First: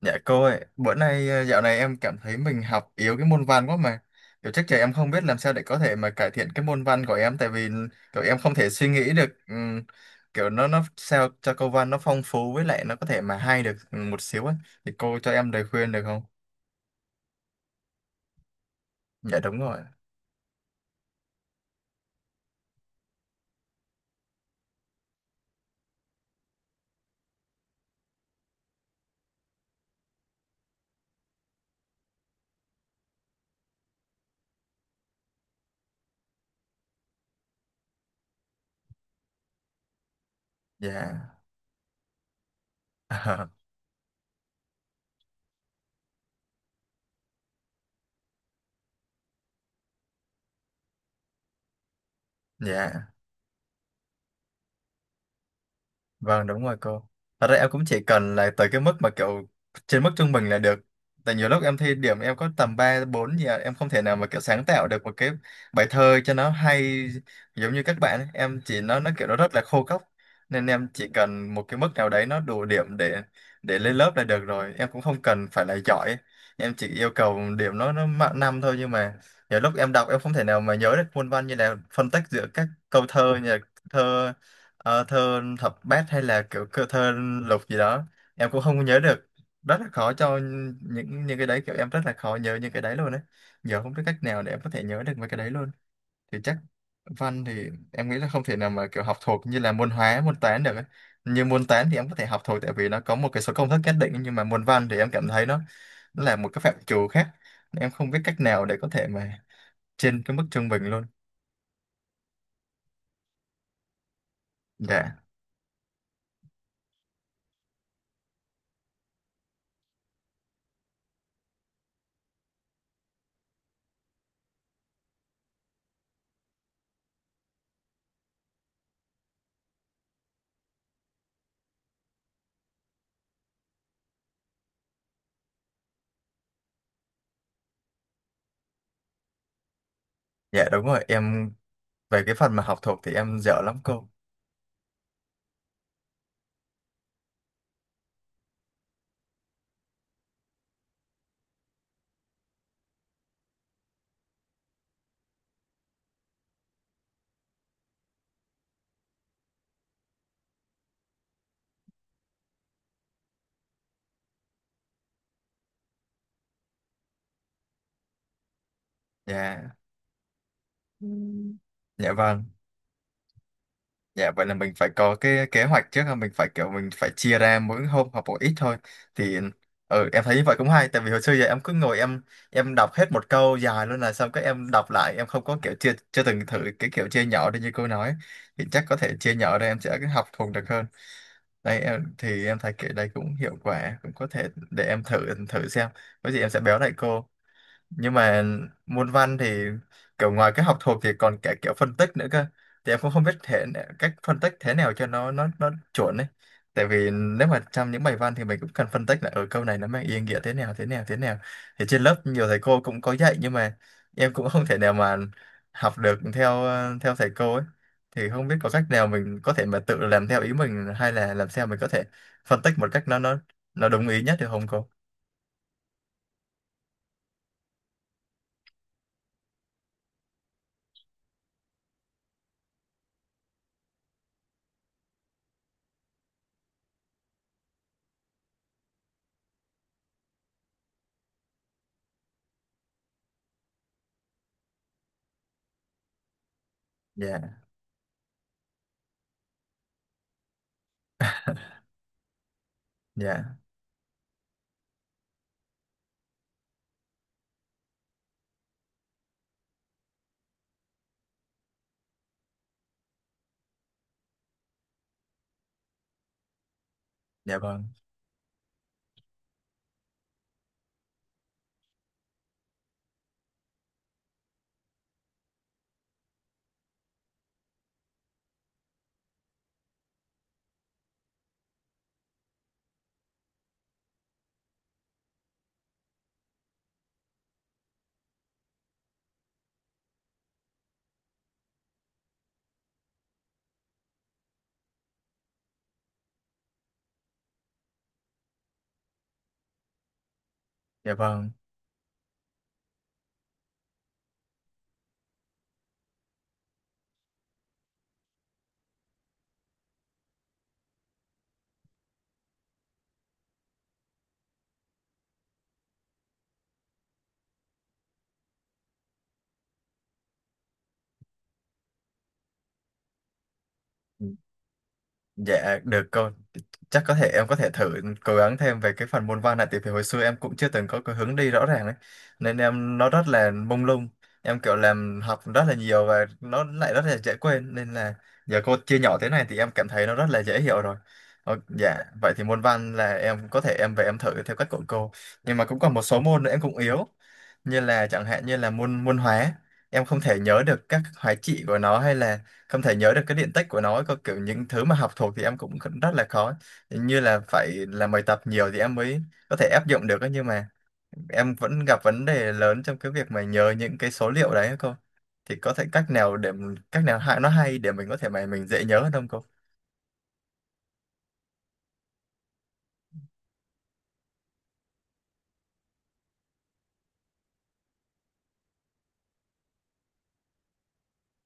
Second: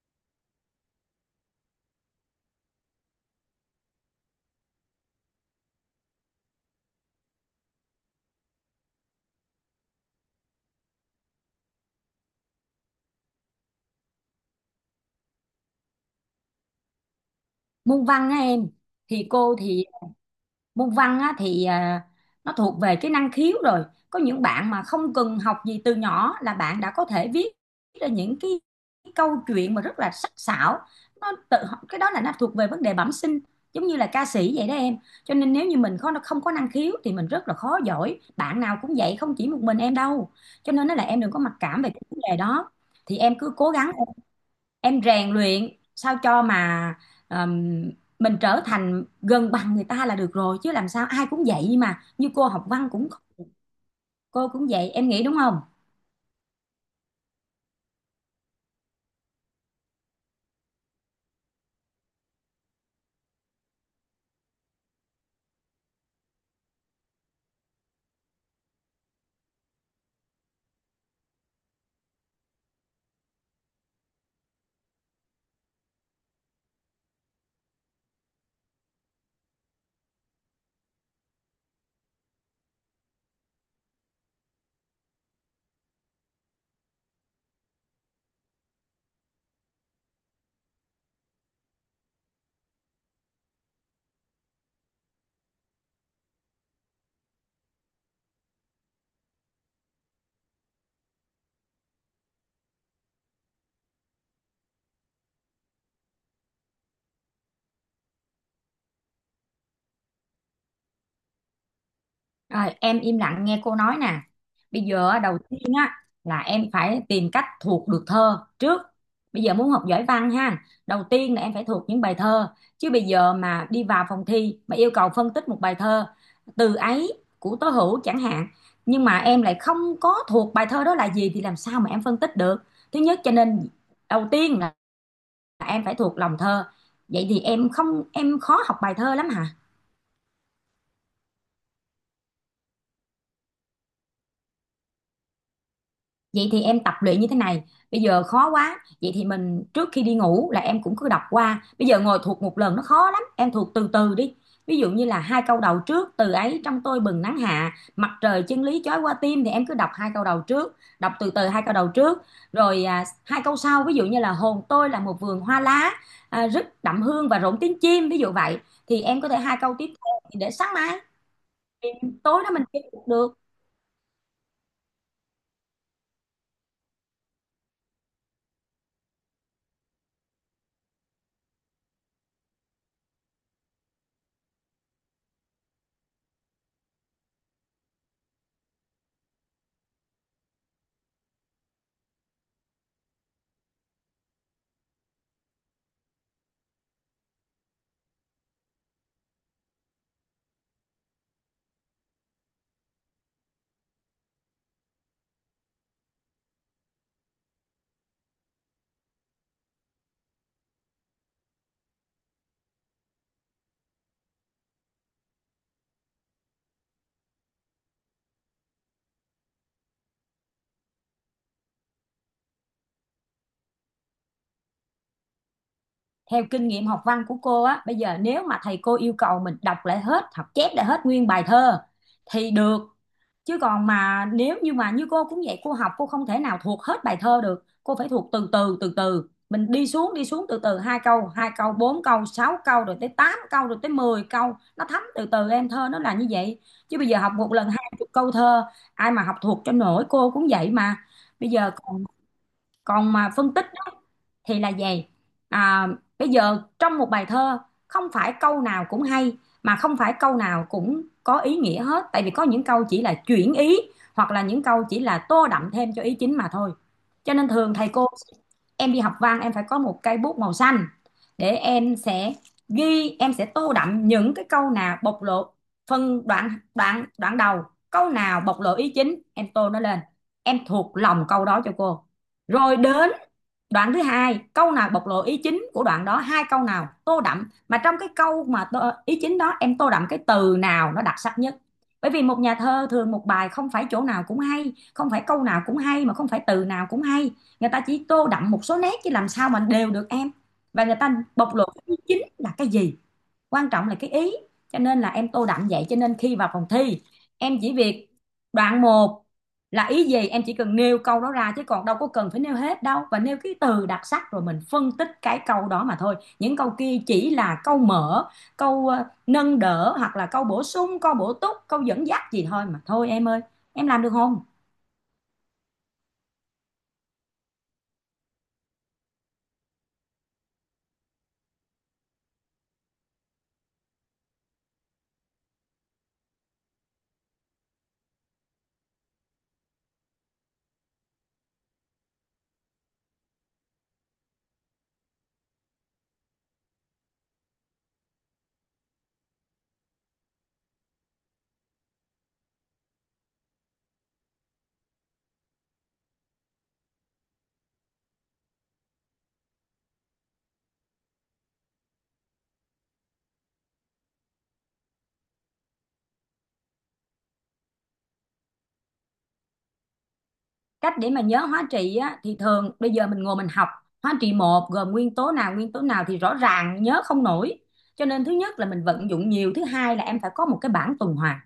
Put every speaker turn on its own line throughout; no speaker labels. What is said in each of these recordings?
Dạ cô ơi, bữa nay dạo này em cảm thấy mình học yếu cái môn văn quá mà. Kiểu chắc chắn em không biết làm sao để có thể mà cải thiện cái môn văn của em, tại vì kiểu em không thể suy nghĩ được kiểu nó sao cho câu văn nó phong phú với lại nó có thể mà hay được một xíu á. Thì cô cho em lời khuyên được không?
Môn văn á em, thì
Dạ
cô
đúng rồi.
thì môn văn á nó thuộc về cái năng khiếu rồi. Có những bạn mà không cần học gì từ nhỏ là bạn đã có thể viết ra câu chuyện mà rất là sắc sảo. Nó tự Cái đó là nó thuộc về vấn đề bẩm sinh, giống như là ca sĩ vậy đó em. Cho nên nếu như mình không có năng khiếu thì mình rất là khó giỏi, bạn nào cũng vậy, không chỉ một mình em đâu. Cho nên nó là
Dạ.
em đừng có mặc cảm về cái vấn đề đó. Thì em cứ cố gắng, em rèn luyện sao cho mà ờm, mình trở thành gần bằng người ta là được rồi, chứ làm sao, ai cũng vậy mà, như cô học văn
Dạ.
cũng, cô cũng vậy, em nghĩ đúng không?
Vâng đúng rồi cô. Thật ra em cũng chỉ cần là tới cái mức mà kiểu trên mức trung bình là được. Tại nhiều lúc em thi điểm em có tầm 3 4 gì à, em không thể nào mà kiểu sáng tạo được một cái bài thơ cho nó hay giống như các bạn ấy. Em chỉ nó kiểu nó rất là khô cốc. Nên em chỉ cần một cái mức nào đấy nó đủ điểm để lên lớp là được rồi. Em cũng không cần phải là giỏi. Em chỉ yêu cầu điểm nó mạng năm thôi, nhưng mà nhiều lúc em đọc em không thể nào mà nhớ được muôn văn, như là phân tách giữa các câu thơ, như là thơ. Thơ thập bát hay là thơ lục gì đó, em cũng không nhớ được, rất là khó cho những cái đấy, kiểu em rất là khó nhớ những cái đấy luôn đấy. Giờ không biết cách nào để em có thể nhớ được mấy cái đấy luôn. Thì chắc văn thì em nghĩ là không thể nào mà kiểu học thuộc như là môn hóa, môn toán được ấy. Như môn toán thì em có thể học thuộc tại vì nó có một cái số công thức nhất định, nhưng mà môn văn thì em cảm thấy nó là một cái phạm trù khác, em không biết cách nào để có thể mà trên cái mức trung bình luôn.
Rồi em im lặng nghe cô nói nè. Bây giờ á,
Dạ.
đầu tiên á là em phải tìm cách thuộc được thơ trước. Bây giờ muốn học giỏi văn ha, đầu tiên là em phải thuộc những bài thơ. Chứ bây giờ mà đi vào phòng thi mà yêu cầu phân tích một bài thơ Từ Ấy của Tố Hữu chẳng hạn, nhưng mà em lại không có thuộc bài thơ đó là gì thì làm sao mà em phân tích được. Thứ nhất, cho nên đầu tiên là em phải thuộc lòng thơ. Vậy thì em không, em khó học bài thơ lắm hả?
Dạ đúng rồi em, về cái phần mà học thuộc thì em dở lắm cô.
Vậy thì em tập luyện như thế này, bây giờ khó quá, vậy thì mình trước khi đi ngủ là em cũng cứ đọc qua, bây giờ ngồi thuộc một lần nó khó lắm, em thuộc từ từ đi. Ví dụ như là hai câu đầu trước, "Từ ấy trong tôi bừng nắng hạ, mặt trời chân lý chói qua tim", thì em cứ đọc hai câu đầu trước, đọc từ từ hai câu đầu trước, rồi hai câu sau ví dụ như là "Hồn tôi là một vườn hoa lá, rất đậm hương và rộn tiếng chim", ví dụ vậy, thì em có thể hai
Dạ,
câu tiếp theo để sáng mai,
ừ.
thì
Dạ
tối
vâng.
đó mình chơi được.
Dạ vậy là mình phải có cái kế hoạch trước, là mình phải kiểu mình phải chia ra mỗi hôm học một ít thôi. Thì ừ em thấy như vậy cũng hay, tại vì hồi xưa giờ em cứ ngồi em đọc hết một câu dài luôn là xong cái em đọc lại, em không có kiểu chưa chưa từng thử cái kiểu chia nhỏ đi như cô nói. Thì chắc có thể chia nhỏ ra em sẽ học thuộc được hơn. Đây em thì em thấy kiểu đây cũng hiệu quả, cũng có thể để em thử thử xem. Có gì em sẽ báo lại cô. Nhưng mà môn văn thì kiểu ngoài cái học thuộc thì còn cả kiểu phân tích nữa cơ, thì em cũng không biết cách phân tích thế nào cho nó chuẩn ấy. Tại vì nếu mà trong những bài văn thì mình cũng cần phân tích là ở câu này nó mang ý nghĩa thế nào, thế nào, thế nào. Thì trên lớp nhiều thầy cô cũng có dạy, nhưng mà em cũng không thể nào mà học được theo theo thầy cô ấy. Thì không biết có cách nào mình có thể mà tự làm theo ý mình, hay là làm sao mình có thể phân tích một cách nó đúng ý nhất được không cô?
Theo kinh nghiệm học văn của cô á, bây giờ nếu mà thầy cô yêu cầu mình đọc lại hết, học chép lại hết nguyên bài thơ thì được, chứ còn mà nếu như mà, như cô cũng vậy, cô học cô không thể nào thuộc hết bài thơ được, cô phải thuộc từ từ mình đi xuống, đi xuống từ từ, hai câu, hai câu, bốn câu, sáu câu, rồi tới tám câu, rồi tới 10 câu, nó thấm từ từ em, thơ nó là như vậy. Chứ bây giờ học một
Dạ.
lần 20 câu thơ ai mà học thuộc cho nổi, cô cũng vậy mà. Bây giờ còn còn mà phân
Dạ.
tích á, thì là về à, bây giờ trong một bài thơ không phải câu nào cũng hay, mà không phải câu nào cũng có ý nghĩa hết, tại vì có những câu chỉ là chuyển ý, hoặc là những câu chỉ là tô đậm thêm cho ý chính mà thôi. Cho nên
Dạ
thường
vâng.
thầy cô, em đi học văn em phải có một cây bút màu xanh để em sẽ ghi, em sẽ tô đậm những cái câu nào bộc lộ phân đoạn, đoạn đầu câu nào bộc lộ ý chính em tô nó lên, em thuộc lòng câu đó cho cô. Rồi đến đoạn thứ hai, câu nào bộc lộ ý chính của đoạn đó, hai câu nào tô đậm, mà trong cái câu mà tô, ý chính đó em tô đậm cái từ nào nó đặc sắc nhất. Bởi vì một nhà thơ thường một bài không phải chỗ nào cũng hay, không phải câu nào cũng hay, mà không phải từ nào cũng hay. Người ta chỉ tô đậm một số nét chứ làm sao mà đều được em. Và người
Dạ
ta
vâng.
bộc lộ cái ý chính là cái gì? Quan trọng là cái ý. Cho nên là em tô đậm vậy, cho nên khi vào phòng thi em chỉ việc đoạn một là ý gì em chỉ cần nêu câu đó ra, chứ còn đâu có cần phải nêu hết đâu, và nêu cái từ đặc sắc rồi mình phân tích cái câu đó mà thôi. Những câu kia chỉ là câu mở, câu nâng đỡ, hoặc là câu bổ sung, câu bổ túc, câu dẫn dắt gì thôi mà thôi em ơi. Em làm được không?
Dạ được cô, chắc có thể em có thể thử cố gắng thêm về cái phần môn văn này, tại vì hồi xưa em cũng chưa từng có cái hướng đi rõ ràng đấy, nên em nó rất là mông lung, em kiểu làm học rất là nhiều và nó lại rất là dễ quên, nên là giờ cô chia nhỏ thế này thì em cảm thấy nó rất là dễ hiểu rồi. Dạ vậy thì môn văn là em có thể em về em thử theo cách của cô, nhưng mà cũng còn một số môn nữa em cũng yếu, như là chẳng hạn như là môn môn hóa. Em không thể nhớ được các hóa trị của nó, hay là không thể nhớ được cái điện tích của nó, có kiểu những thứ mà học thuộc thì em cũng rất là khó, như là phải làm bài tập nhiều thì em mới có thể áp dụng được ấy. Nhưng mà em vẫn gặp vấn đề lớn trong cái việc mà nhớ những cái số liệu đấy ấy cô. Thì có thể cách nào để cách nào hay, nó hay để mình có thể mà mình dễ nhớ hơn không cô?
Cách để mà nhớ hóa trị á, thì thường bây giờ mình ngồi mình học hóa trị một gồm nguyên tố nào thì rõ ràng nhớ không nổi. Cho nên thứ nhất là mình vận dụng nhiều, thứ hai là em phải có một cái bảng tuần hoàn.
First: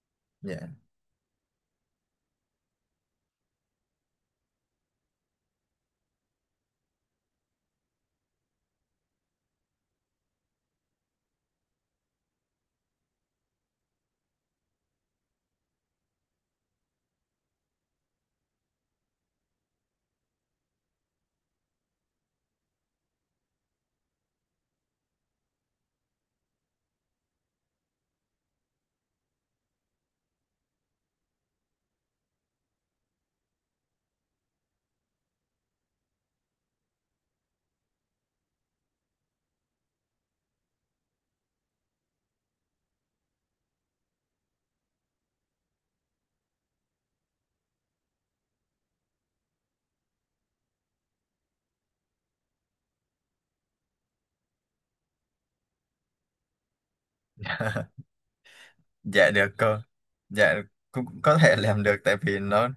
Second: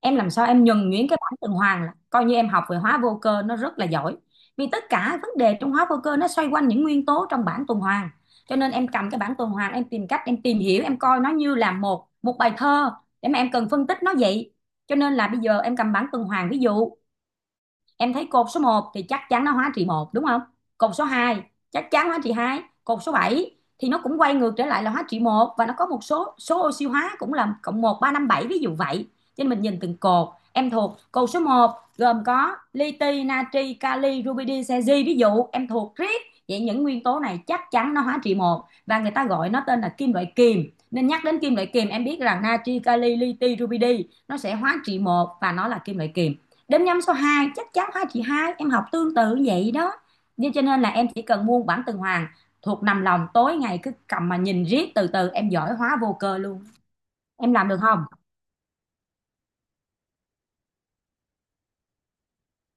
Em làm sao
Dạ.
em nhuần nhuyễn cái bảng tuần hoàn là coi như em học về hóa vô cơ nó rất là giỏi. Vì tất cả vấn đề trong hóa vô cơ nó xoay quanh những nguyên tố trong bảng tuần hoàn. Cho nên em cầm cái bảng tuần hoàn em tìm cách em tìm hiểu, em coi nó như là một một bài thơ để mà em cần phân tích nó vậy. Cho nên là bây giờ em cầm bảng tuần hoàn ví dụ em thấy cột số một thì chắc chắn nó hóa trị một đúng không? Cột số 2 chắc chắn hóa trị 2, cột số 7 thì nó cũng quay ngược trở lại là hóa trị một, và nó có một số số oxy hóa cũng là cộng một, ba, năm, 7 ví dụ vậy. Cho nên mình nhìn từng cột, em thuộc cột số một gồm có li ti, natri, kali, rubidi, cesi, ví dụ em thuộc riết vậy những nguyên tố này chắc chắn nó hóa trị một, và người ta gọi nó tên là kim loại kiềm, nên nhắc đến kim loại kiềm em biết rằng natri, kali, li ti, rubidi nó sẽ hóa trị một và nó là kim loại kiềm. Đếm nhăm số 2 chắc chắn hai, chị hai em học tương tự vậy đó. Nên cho nên là em chỉ cần muôn bản tuần hoàn, thuộc nằm lòng tối ngày cứ cầm mà nhìn riết từ từ em giỏi hóa vô cơ luôn. Em làm được không?
Dạ được cô. Dạ cũng có thể làm được tại vì nó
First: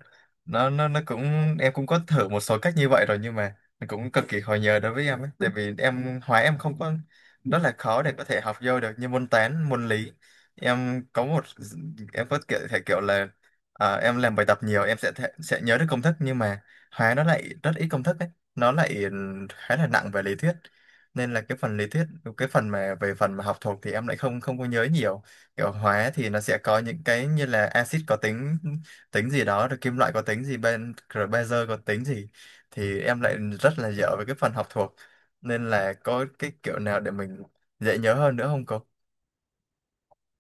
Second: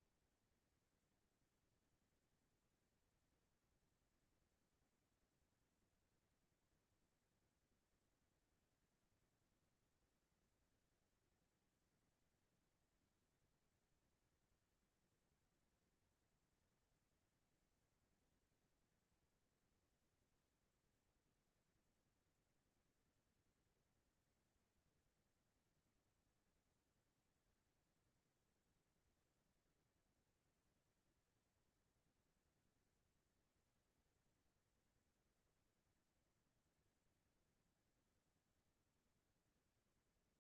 nó nó nó cũng em cũng có thử một số cách như vậy rồi, nhưng mà nó cũng cực kỳ khó nhớ đối với em ấy, tại vì em hóa em không có rất là khó để có thể học vô được như môn toán, môn lý. Em có một có kiểu thể kiểu là em làm bài tập nhiều em sẽ thể, sẽ nhớ được công thức, nhưng mà hóa nó lại rất ít công thức ấy, nó lại khá là nặng về lý thuyết. Nên là cái phần lý thuyết, cái phần mà về phần mà học thuộc thì em lại không không có nhớ nhiều. Kiểu hóa thì nó sẽ có những cái như là axit có tính tính gì đó, rồi kim loại có tính gì ben, rồi bazơ có tính gì, thì em lại rất là dở với cái phần học thuộc. Nên là có cái kiểu nào để mình dễ nhớ hơn nữa không cô?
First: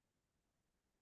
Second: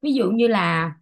Ví dụ như là,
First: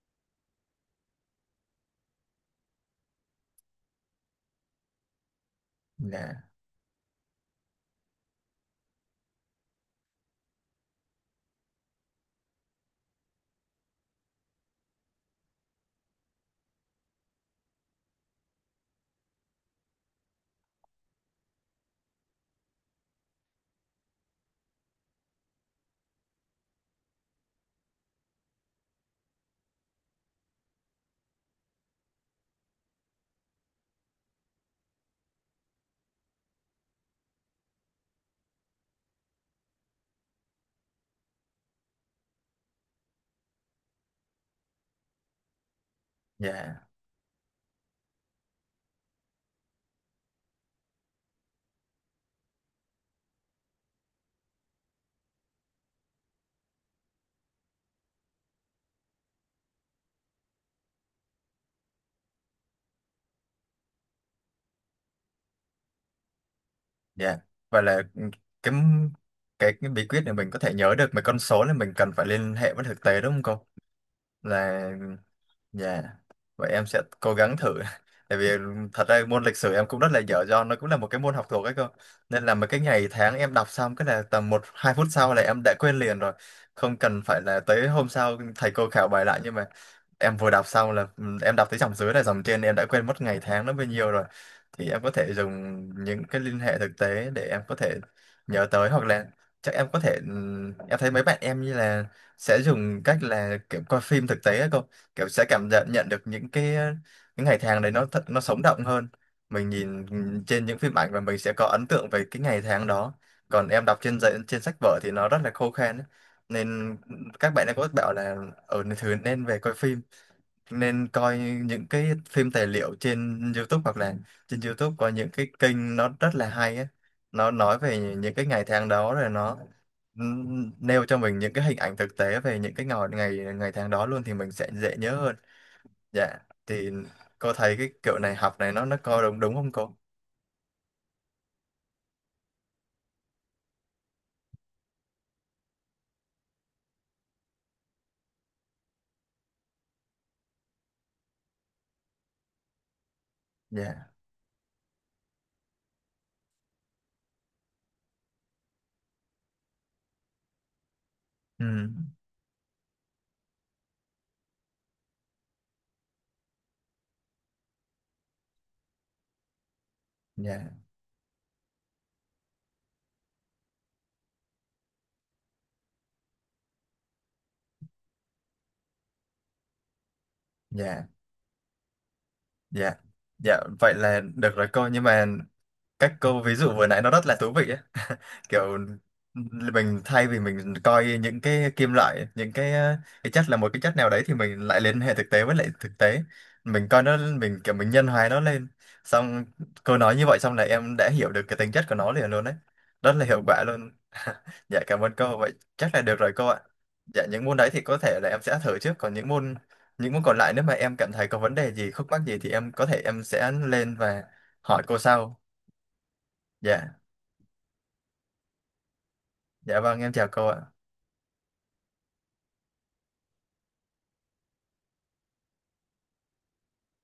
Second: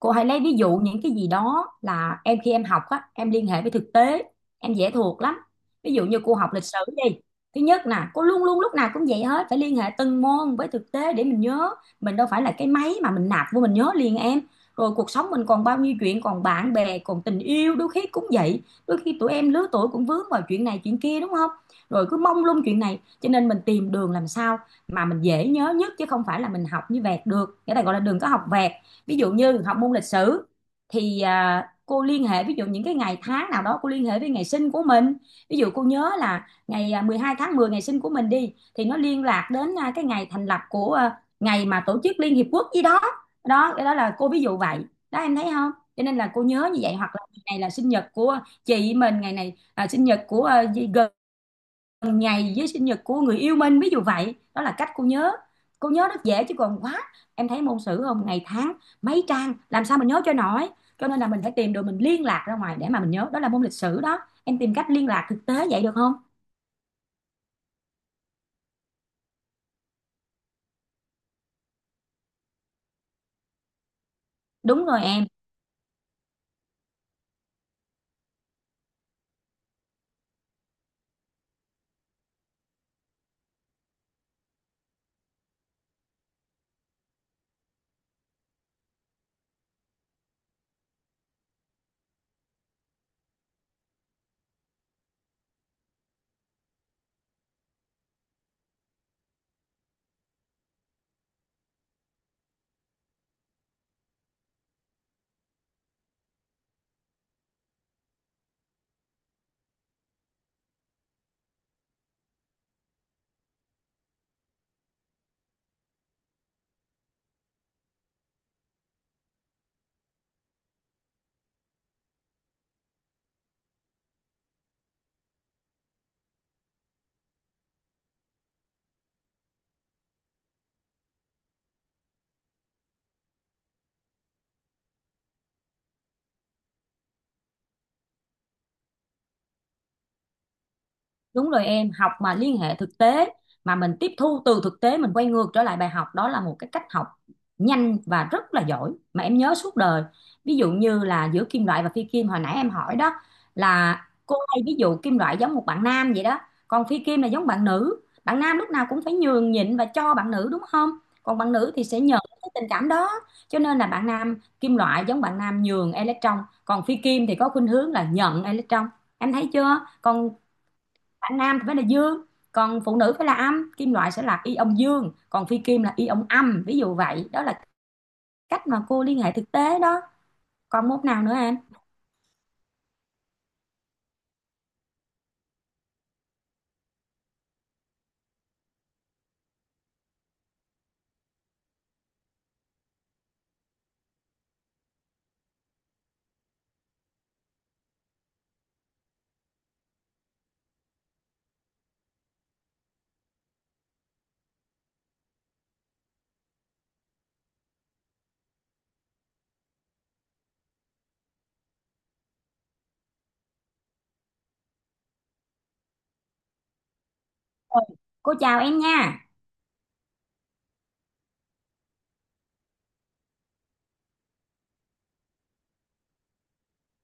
cô hãy lấy ví dụ những cái gì đó là em khi em học á, em liên hệ với thực tế, em dễ thuộc lắm. Ví dụ như cô
Dạ.
học lịch sử đi. Thứ nhất nè, cô luôn luôn lúc nào cũng vậy hết, phải liên hệ từng môn với thực tế để mình nhớ. Mình đâu phải là cái máy mà mình nạp vô mình nhớ liền em. Rồi cuộc sống mình còn bao nhiêu chuyện, còn bạn bè, còn tình yêu, đôi khi cũng vậy. Đôi khi tụi em lứa tuổi cũng vướng vào chuyện này chuyện kia đúng không? Rồi cứ mông lung chuyện này, cho nên mình tìm đường làm sao mà mình dễ nhớ nhất chứ không phải là mình học như vẹt được. Cái này gọi là đừng có học vẹt. Ví dụ như học môn lịch sử thì cô liên hệ ví dụ những cái ngày tháng nào đó cô liên hệ với ngày sinh của mình, ví dụ cô nhớ là ngày 12 tháng 10 ngày sinh của mình đi thì nó liên lạc đến cái ngày thành lập của ngày mà tổ chức Liên Hiệp Quốc gì đó. Đó, cái đó là cô ví dụ vậy đó, em thấy không? Cho nên là cô nhớ như
Dạ.
vậy, hoặc là ngày này là sinh nhật của chị mình, ngày này là sinh nhật của ngày với sinh nhật của người yêu mình ví dụ vậy đó là cách cô nhớ. Cô nhớ rất dễ, chứ còn quá, em thấy môn sử không ngày tháng mấy trang làm sao mình nhớ cho nổi. Cho nên là mình phải tìm đồ mình liên lạc ra ngoài để mà mình nhớ, đó là môn lịch sử đó. Em tìm cách liên lạc thực tế vậy được không?
Dạ và là cái cái cái bí quyết để mình có thể nhớ được mấy con số là mình cần phải liên hệ với thực tế, đúng không cô? Là
Đúng rồi em.
yeah. Vậy em sẽ cố gắng thử. Tại vì thật ra môn lịch sử em cũng rất là dở, do nó cũng là một cái môn học thuộc ấy cơ. Nên là mấy cái ngày tháng em đọc xong cái là tầm một 2 phút sau là em đã quên liền rồi. Không cần phải là tới hôm sau thầy cô khảo bài lại, nhưng mà em vừa đọc xong là em đọc tới dòng dưới là dòng trên em đã quên mất ngày tháng nó bao nhiêu rồi. Thì em có thể dùng những cái liên hệ thực tế để em có thể nhớ tới, hoặc là chắc em có thể em thấy mấy bạn em như là sẽ dùng cách là kiểu coi phim thực tế ấy cơ, kiểu sẽ cảm nhận nhận được những cái những ngày tháng đấy nó thật, nó sống động hơn mình nhìn trên những phim ảnh, và mình sẽ có ấn tượng về cái ngày tháng đó. Còn em đọc trên giấy trên sách vở thì nó rất là khô khan ấy. Nên các bạn ấy có bảo là ở thứ nên về coi phim, nên coi những cái phim tài liệu trên YouTube, hoặc là trên YouTube có những cái kênh nó rất là hay ấy. Nó nói về những cái ngày tháng đó rồi nó nêu cho mình những cái hình ảnh thực tế về những cái ngày ngày ngày tháng đó luôn thì mình sẽ dễ nhớ hơn. Dạ thì cô thấy cái kiểu này học này nó có đúng đúng không cô?
Đúng rồi em, học mà liên hệ thực tế, mà mình tiếp thu từ thực tế mình quay ngược trở lại bài học, đó là một cái cách học nhanh và rất là giỏi mà em nhớ suốt đời. Ví dụ như là giữa kim loại và phi kim hồi nãy em hỏi đó, là
Dạ.
cô hay ví dụ kim loại giống một bạn nam vậy đó, còn phi kim là giống bạn nữ. Bạn nam lúc nào cũng phải nhường nhịn và cho bạn nữ đúng không? Còn bạn
Ừ.
nữ thì sẽ nhận cái tình cảm đó. Cho nên là bạn nam kim loại giống bạn nam nhường electron, còn phi kim thì có khuynh hướng là nhận electron. Em thấy chưa? Còn
Dạ.
bạn nam thì phải là dương, còn phụ nữ phải là âm, kim loại sẽ là ion dương còn phi kim là ion âm, ví dụ vậy đó là cách mà cô liên hệ thực tế đó. Còn môn
Dạ.
nào nữa em?
Dạ. Dạ vậy là được rồi cô, nhưng mà cách câu ví dụ vừa nãy nó rất là thú vị ấy, kiểu mình thay vì mình coi những cái kim loại, những cái cái chất là một cái chất nào đấy, thì mình lại liên hệ thực tế với lại thực tế, mình coi nó mình kiểu mình nhân hóa nó lên, xong cô nói như vậy xong là em đã hiểu được cái tính chất của nó liền luôn đấy, rất là hiệu quả luôn. Dạ cảm ơn cô, vậy chắc là được rồi cô ạ. Dạ những môn đấy thì có thể là em sẽ thử trước, còn những môn còn lại nếu mà em cảm thấy có vấn đề gì khúc mắc gì thì em có thể em sẽ lên và hỏi cô sau. Dạ.
Ừ. Cô chào em nha.
Dạ vâng em chào cô ạ.